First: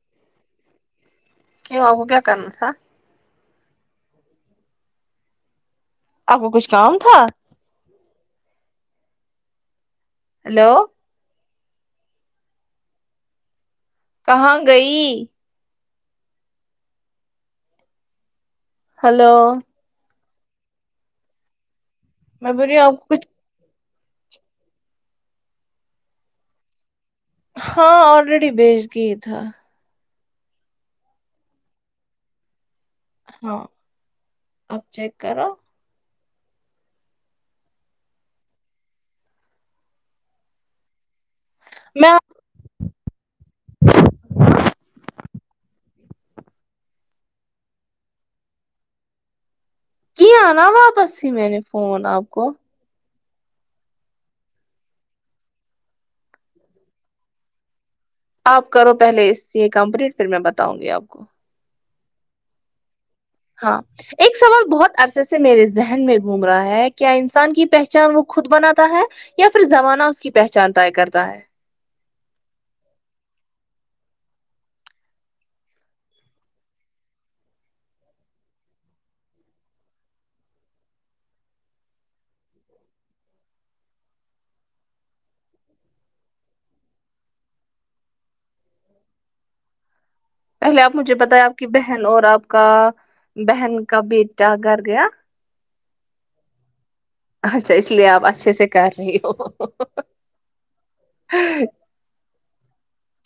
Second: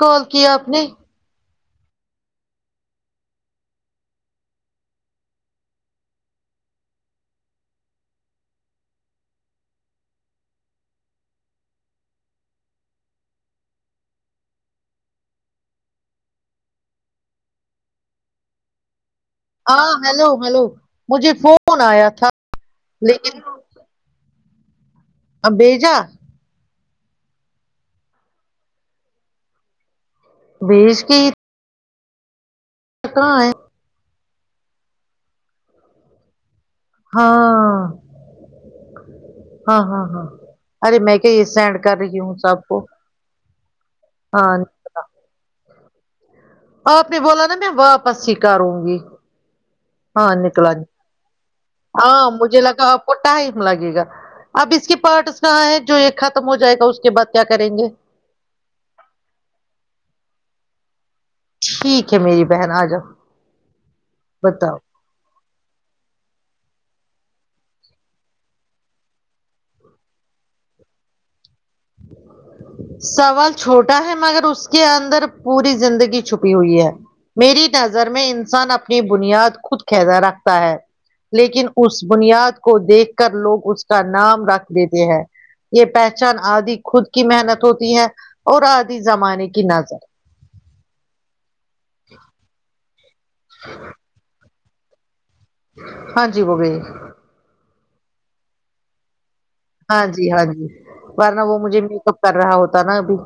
کال کیا آپ نے کیوں کیا کرنا ہے آپ کو کچھ کام تھا ہیلو کہاں گئی ہلو ہاں ہیلو ہلو مجھے فون آیا تھا میں بولرہی ہوں آپ کچھ لیکن اب بیھجا ہاں آلریڈی بیچ دیے تھا بھیج کر ہے ہاں اب چیک کرو ہاں ہاں ہاں ہاں ارے میں کہ سینڈ کر میں رہی ہوں سب کو ہاں نکلا، آپ نے بولا نا میں واپس ہی کروں گی ہاں کیا نا نکلا واپس ہی میں نے فون ہاں آپ کو مجھے لگا وہ ٹائم لگے گا اب اس کے پارٹس کہاں ہے جو یہ ختم ہو جائے گا اس کے بعد کیا کریں گے آپ کرو پہلے اس سے یہ کمپلیٹ پھر میں بتاؤں گی آپ کو ٹھیک ہے میری بہن آ جاؤ ہاں ایک سوال بتاؤ بہت عرصہ سے سے میرے ذہن میں گھوم رہا ہے کیا انسان کی پہچان وہ خود بناتا ہے یا پھر زمانہ اس کی پہچان طے کرتا ہے سوال چھوٹا ہے مگر اس کے اندر پوری زندگی چھپی ہوئی ہے میری نظر میں انسان اپنی بنیاد خود کیدا رکھتا ہے لیکن اس بنیاد کو دیکھ کر لوگ اس کا نام رکھ دیتے ہیں یہ پہچان آدھی خود کی محنت ہوتی ہے اور آدھی زمانے کی نظر پہلے آپ مجھے بتایا آپ کی بہن اور آپ کا بہن کا بیٹا گھر گیا ہاں جی وہو گے اچھا اس لیے آپ اچھے سے کر رہی ہو ہاں جی ہاں جی ورنہ وہ مجھے میک اپ کر رہا ہوتا نا ابھی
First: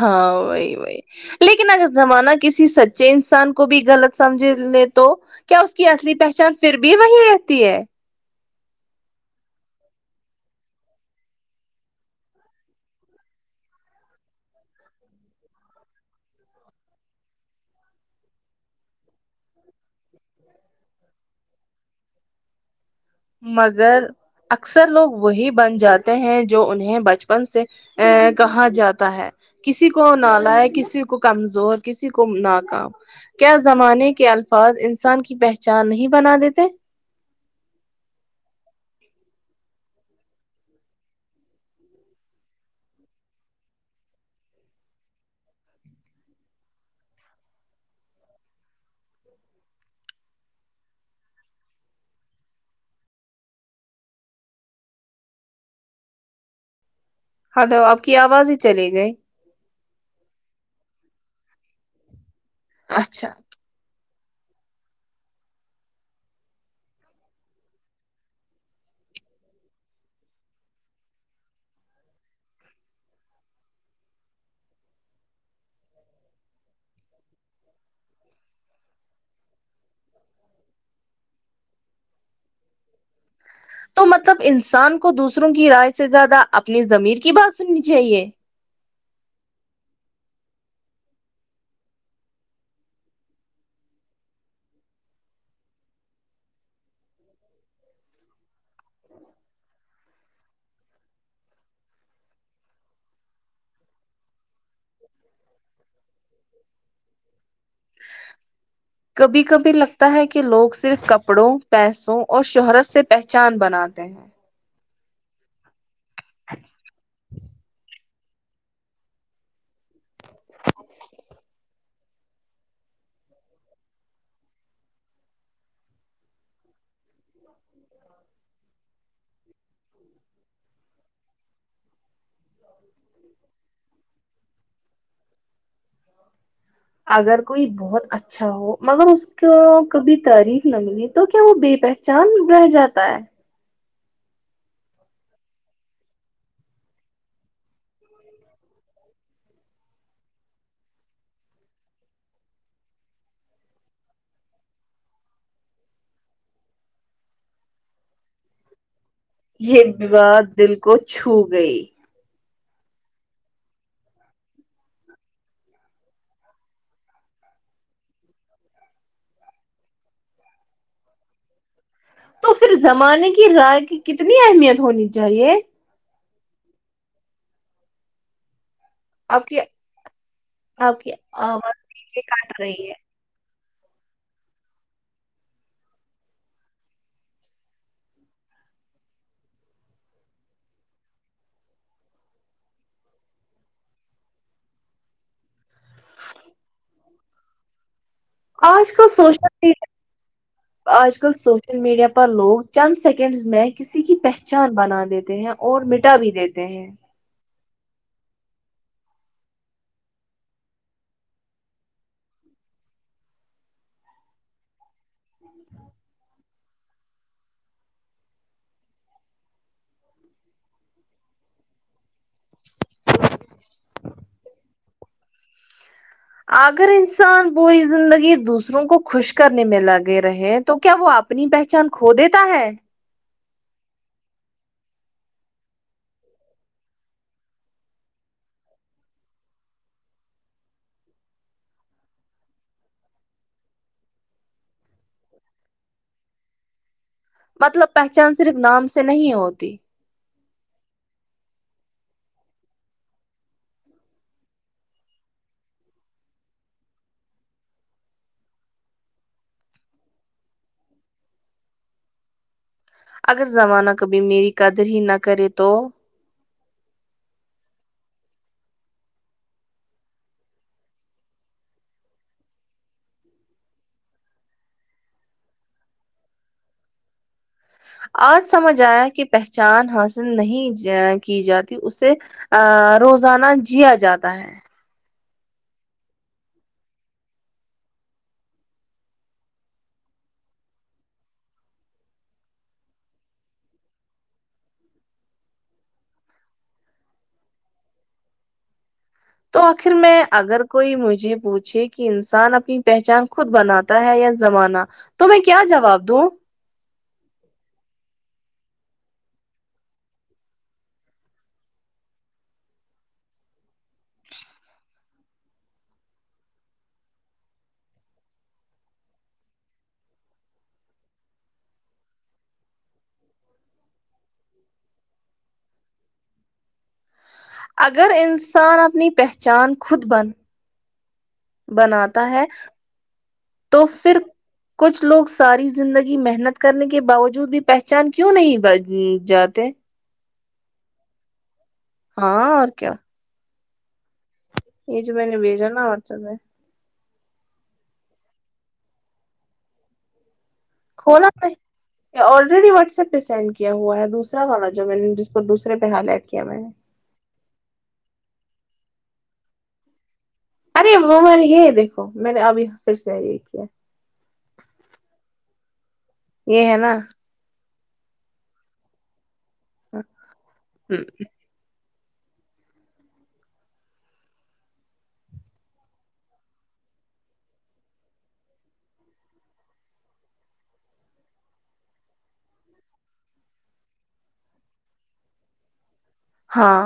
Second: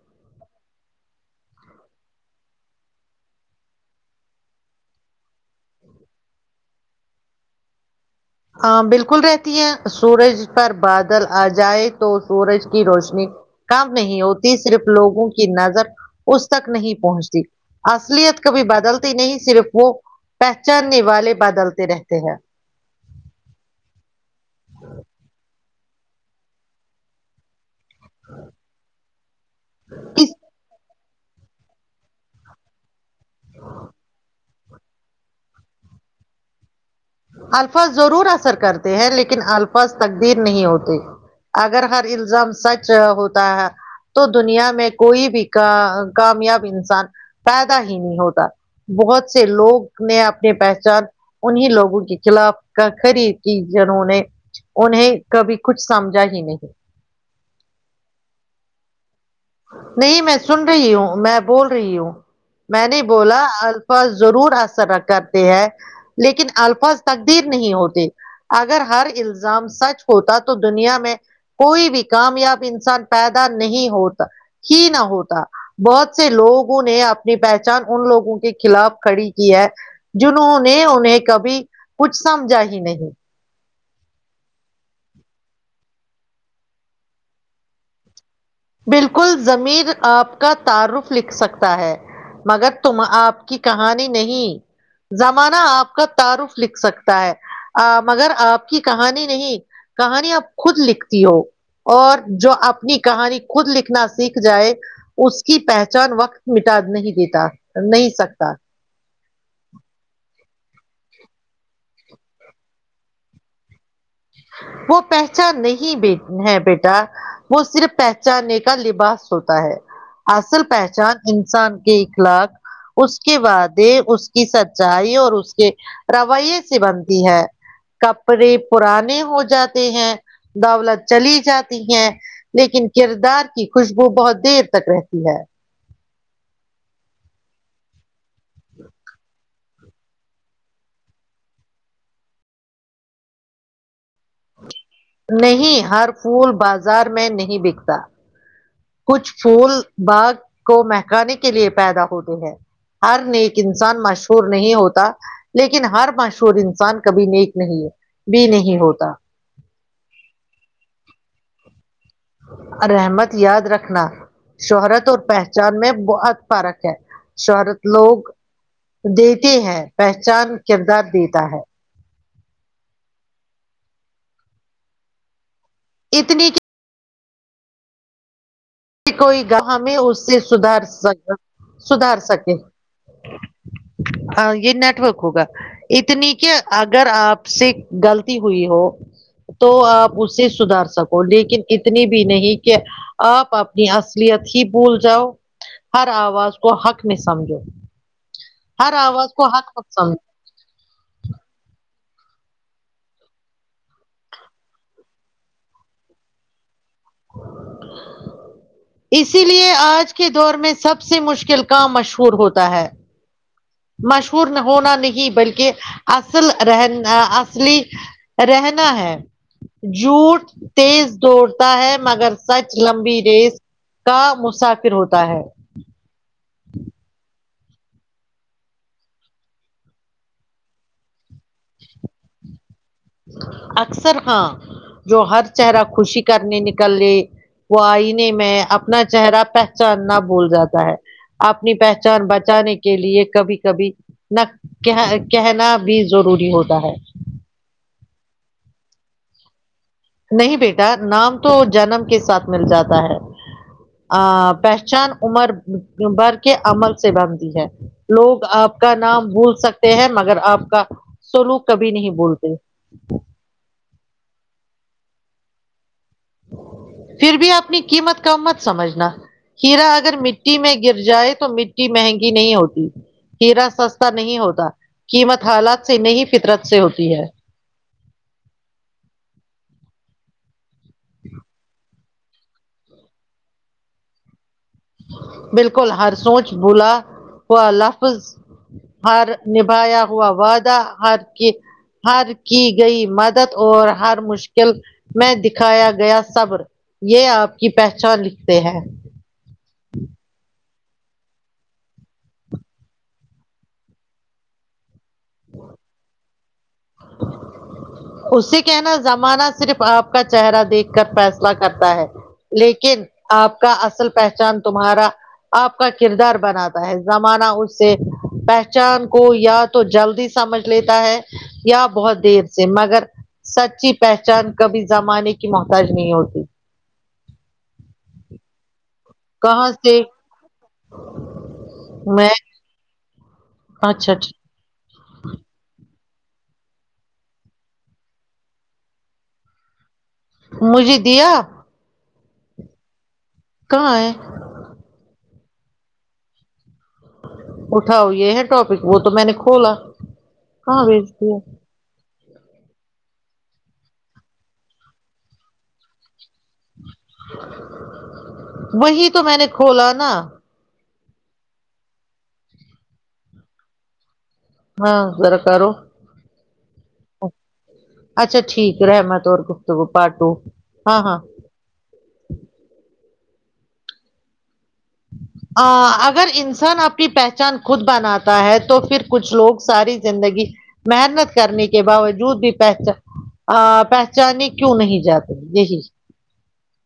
ہاں وہی وہی لیکن اگر زمانہ کسی سچے انسان کو بھی غلط سمجھ لے تو کیا اس کی اصلی پہچان پھر بھی وہی رہتی ہے ہاں بالکل رہتی ہے سورج پر بادل آ جائے تو سورج کی روشنی کم نہیں ہوتی صرف لوگوں کی نظر اس تک نہیں پہنچتی اصلیت کبھی بدلتی نہیں صرف وہ پہچاننے والے بدلتے رہتے ہیں مگر اکثر لوگ وہی بن جاتے ہیں جو انہیں بچپن سے ا کہاں جاتا ہے کسی کو اس نالا ہے کسی کو کمزور کسی کو نہ کام کیا زمانے کے الفاظ انسان کی پہچان نہیں بنا دیتے الفاظ ضرور اثر کرتے ہیں لیکن الفاظ تقدیر نہیں ہوتے اگر ہر الزام سچ ہوتا ہے تو دنیا میں کوئی بھی کا کامیاب انسان پیدا ہی نہیں ہوتا بہت سے لوگ نے اپنی پہچان انیں لوگوں کو کے خلاف کا خری کی جنہوں نے انہیں کبھی کچھ سمجھا ہی نہیں ہلو آپ کی آواز ہی چلی گئی نہیں میں سن رہی ہوں میں بول رہی ہوں میں نے اچھا بولا الفاظ ضرور اثر کرتے ہیں لیکن الفاظ تقدیر نہیں ہوتے اگر ہر الزام سچ ہوتا تو دنیا میں کوئی بھی کامیاب انسان پیدا نہیں ہوتا ہی نہ ہوتا بہت سے لوگوں نے اپنی پہچان ان لوگوں کے خلاف کھڑی کی ہے جنہوں نے انہیں کبھی کچھ سمجھا ہی نہیں تو مطلب انسان کو دوسروں کی رائے سے زیادہ اپنی زمیر کی بات سننی چاہیے بالکل ضمیر آپ کا تعارف لکھ سکتا ہے مگر تم آپ کی کہانی نہیں زمانہ آپ کا تعارف لکھ سکتا ہے مگر آپ کی کہانی نہیں کہانی آپ خود لکھتی ہو اور جو اپنی کہانی خود لکھنا سیکھ جائے اس کی پہچان وقت مٹا نہیں دیتا نہیں سکتا کبھی کبھی لگتا ہے کہ لوگ صرف کپڑوں پیسوں اور شہرت سے پہچان بناتے ہیں وہ پہچان نہیں ہے بیٹا وہ صرف پہچانے کا لباس ہوتا ہے اصل پہچان انسان کے اخلاق اس کے وعدے اس کی سچائی اور اس کے رویے سے بنتی ہے کپڑے پرانے ہو جاتے ہیں دولت چلی جاتی ہے لیکن کردار کی خوشبو بہت دیر تک رہتی ہے اگر کوئی بہت اچھا ہو مگر اس کو کبھی تعریف نہ ملیے تو کیا وہ بے بیٹ چاند رہ جاتا ہے نہیں ہر پھول بازار میں نہیں بکتا کچھ پھول باغ کو مہکانے کے لیے پیدا ہوتے ہیں ہر نیک انسان مشہور نہیں ہوتا لیکن ہر مشہور انسان کبھی نیک نہیں ہے بھی نہیں ہوتا یہ ایک بات دل کو چھو گئی رحمت یاد رکھنا شہرت اور پہچان میں بہت فرق ہے شہرت لوگ دیتے ہیں پہچان کردار دیتا ہے تو پھر زمانے کی رائے کی کتنی اہمیت ہونی چاہیے اتنی کہ آپ کوئی کی گاہ ہمیں اس سے سدھار آپ کی سک آواز دھیرے کاٹ رہی ہے ہاں یہ نٹ ورک ہوگا اتنی کہ اگر آپ سے غلطی ہوئی ہو تو آپ اسے سدھار سکو لیکن اتنی بھی نہیں کہ آپ اپنی اصلیت ہی بھول جاؤ ہر آواز کو حق میں سمجھو آج ہر کل آواز کو سوشل ہھ پک سمج آج کل سوشل میڈیا پر لوگ چند سیکنڈز میں کسی کی پہچان بنا دیتے ہیں اور میٹا بھی دیتے ہیں اسی لیے آج کے دور میں سب سے مشکل کام مشہور ہوتا ہے مشہور ہونا نہیں بلکہ اصل رہن اصلی رہنا ہے جھوٹ تیز توڑتا ہے مگر سچ لمبی ریس کا مسافر ہوتا ہے اگر انسان پوری زندگی دوسروں کو خوش کرنے میں لگے رہے تو کیا وہ آپ اپنی پہچان کھو دیتا ہے اکثر ہاں جو ہر چہرہ خوشی کرنے نکل رہے وہ آئنہ میں اپنا چہرہ پہچاننا بھول جاتا ہے اپنی پہچان بچانے کے لیے کبھی کبھی نہ کہ کہنا بھی ضروری ہوتا ہے مطلب پہچان صرف نام سے نہیں ہوتی نہیں بیٹا نام تو جنم کے ساتھ مل جاتا ہے ا پہچان عمر بھر کے عمل سے بنتی ہے لوگ آپ کا نام بھول سکتے ہیں مگر آپ کا سولوگ کبھی نہیں بھولتے اگر زمانہ کبھی میری قدر ہی نہ کرے تو پھر بھی اپنی قیمت کم مت سمجھنا کرا اگر مٹی میں گر جائے تو مٹی مہنگی نہیں ہوتی ہیرا سستا نہیں ہوتا قیمت حالات سے نہیں فطرت سے ہوتی ہے آج سمجھ آیا کہ پہچان حاصل نہیں کی جاتی اسے ا روزانہ جیا جاتا ہے بالکل ہر سوچ بھولا ہوا لفظ ہار نبھایا ہوا وعدہ ہر کی ہر کی گئی مدد اور ہر مشکل میں دکھایا گیا صبر یہ آپ کی پہچان لکھتے ہیں تو آخر میں اگر کوئی مجھے پوچھے کہ انسان اپنی پہچان خود بناتا تا ہے یا زمانہ تو میں کیا جواب دوں اس سے کہنا زمانہ صرف آپ کا چہرہ دیکھ کر فیصلہ کرتا ہے لیکن آپ کا اصل پہچان تمہارا آپ کا کردار بناتا ہے زمانہ اس سے پہچان کو یا تو جلدی سمجھ لیتا ہے یا بہت دیر سے مگر سچی پہچان کبھی زمانے کی محتاج نہیں ہوتی اگر انسان اپنی پہچان کہاں سے خود بن بناتا میں ہے تو اچھا پھر اچھا کچھ لوگ ساری زندگی محنت کرنے کے باوجود بھی پہچان کیوں نہیں بن جاتے مجھے دیا ہاں اور کیا کہاں ہے یہ جو میں نے بھیجا نا واٹس ایپ میں اٹھاؤ یہ ہے ٹاپک وہ تو میں نے کھولا کہاں بھیج کھولا دیا آلریڈی واٹس ایپ پہ سینڈ کیا ہوا ہے دوسرا تھا نا جو میں نے جس کو دوسرے پہ ہالائٹ کیا میں نے وہی تو میں نے کھولا نا ارے وہ والی یہ ہے دیکھو میں نے اب پھر سے یہ کیا ہاں ذرا کرو یہ ہے نا اچھا ٹھیک ہے رحمت اور گفتگو پارٹو ہاں ہوں ہاں اگر انسان آپ کی پہچان خود بناتا ہے تو پھر کچھ لوگ ساری زندگی محنت کرنے کے باوجود بھی پہچان ا پہچانے کیوں نہیں جاتے یہی ہاں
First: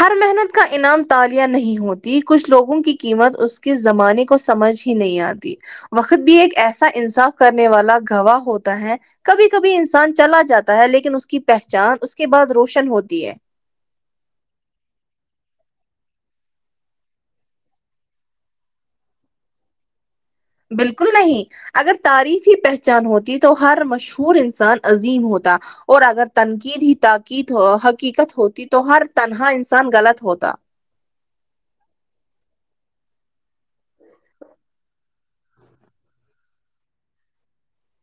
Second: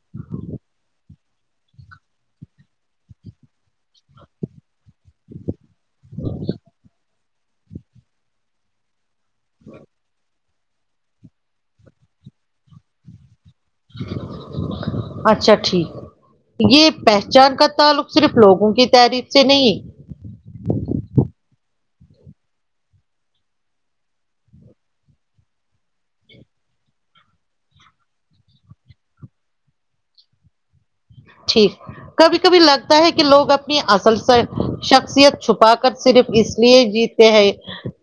ہر محنت کا انعام تالیا نہیں ہوتی کچھ لوگوں کی قیمت اس کے زمانے کو سمجھ ہی نہیں آتی وقت بھی ایک ایسا انصاف کرنے والا گواہ ہوتا ہے کبھی کبھی انسان چلا جاتا ہے لیکن اس کی پہچان اس کے بعد روشن ہوتی ہے اچھا ٹھیک یہ پہچان کا تعلق صرف لوگوں کی تعریف سے نہیں بالکل نہیں اگر تعاریف ہی پہچان ہوتی تو ہر مشہور انسان عظیم ہوتا اور اگر تنقید ہی تقید حقیقت ہوتی تو ہر تنہا انسان غلط ہوتا ٹھیک کبھی کبھی لگتا ہے کہ لوگ اپنی اصل شخصیت چھپا کر صرف اس لیے جیت تے ہے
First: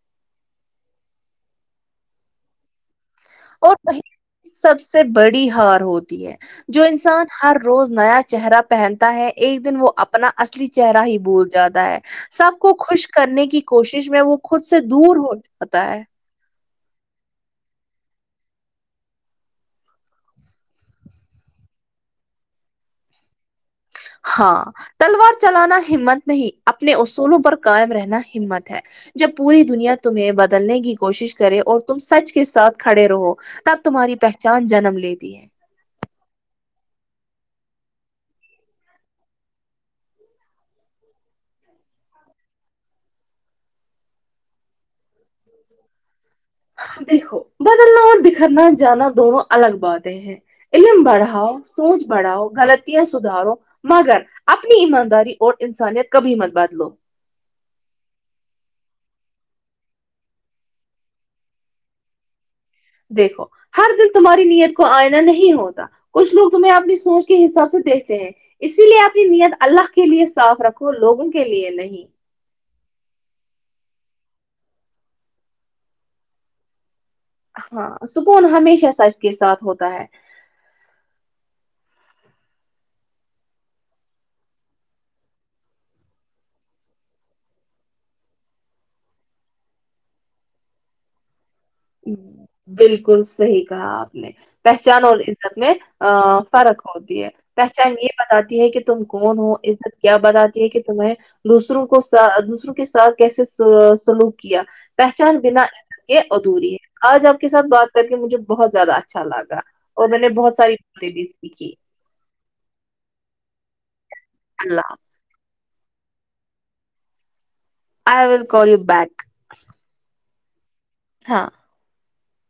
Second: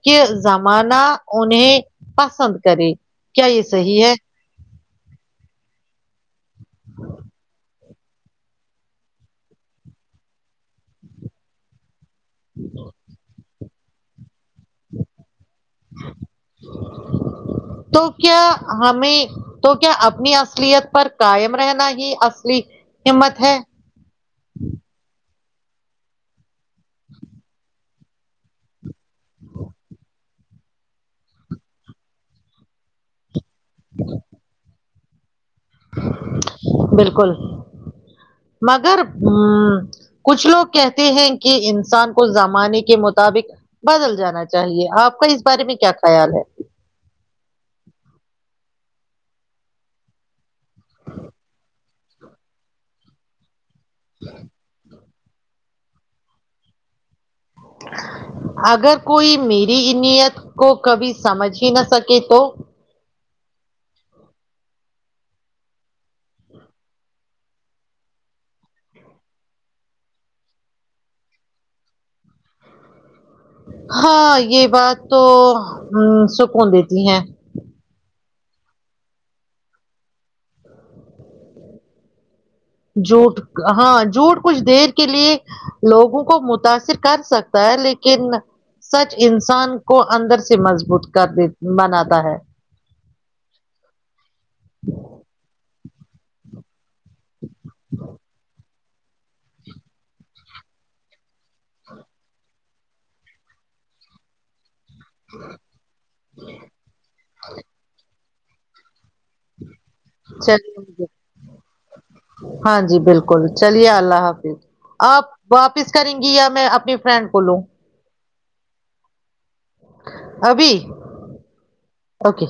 کہ زمانہ انہیں پسند کرے کیا یہ اور وہی صحیح ہے سب سے بڑی ہار ہوتی ہے جو انسان ہر روز نیا چہرہ پہنتا ہے ایک دن وہ اپنا اصلی چہرہ ہی بھول جاتا ہے سب کو خوش کرنے کی کوشش میں وہ خود سے دور ہو جاتا ہے تو کیا ہمیں تو کیا اپنی اصلیت پر قائم رہنا ہی اصلی ہمت ہے ہاں تلوار چلانا ہمت نہیں اپنے اصولوں پر قائم رہنا ہمت ہے جب پوری دنیا تمہیں بدلنے کی کوشش کرے اور تم سچ کے ساتھ کھڑے رہو تب تمہاری پہچان جنم لیتی ہے بالکل مگر ہ کچھ لوگ کہتے ہیں کہ انسان کو زمانے کے مطابق بدل جانا چاہیے آپ کا اس بارے میں کیا خیال ہے دیکھو بدلنا اور بکھرنا جانا دونوں الگ باتیں ہیں علم بڑھاؤ سوچ بڑھاؤ غلطیاں سدھارو مگر اپنی ایمانداری اور انسانیت کبھی ھی مت بدلو اگر کوئی میری نیت کو کبھی سمجھ ہی نہ سکے تو دیکھو ہر دن تمہاری نیت کو آئنا نہیں ہوتا کچھ لوگ تمہیں اپنی سوچ کے حساب سے دیکھتے ہیں اسی لیے اپنی نیت اللہ کے لیے صاف رکھو لوگوں کے لیے نہیں ہاں یہ بات تو سکون دیتی ہے ہاں سکون ہمیشہ سچ کے ساتھ ہوتا ہے جوٹ ہاں جوٹ کچھ دیر کے لیے لوگوں کو متاثر کر سکتا ہے لیکن سچ انسان کو اندر سے مضبوط کر دی بناتا ہے بالکل صحیح کہا آپ نے پہچان اور عزت میں فرق ہو ہوتی ہے پہچان یہ بتاتی ہے کہ تم کون ہو عزت کیا بتاتی ہے کہ تمہیں دوسروں کو ساتھ دوسروں کے ساتھ کیسے سلوک کیا پہچان بنا یہ ادھوری ہے آج آپ کے ساتھ بات کر کے مجھے بہت زیادہ اچھا لگا اور میں نے بہت ساری چلیے باتیں بھی سیکھی ہاں جی بالکل چلیے اللہ حافظ اللہ آپ واپس کریں گی یا میں اپنی فرینڈ کو لوں آئی ول کال یو بیک ابھی ہاں اوکے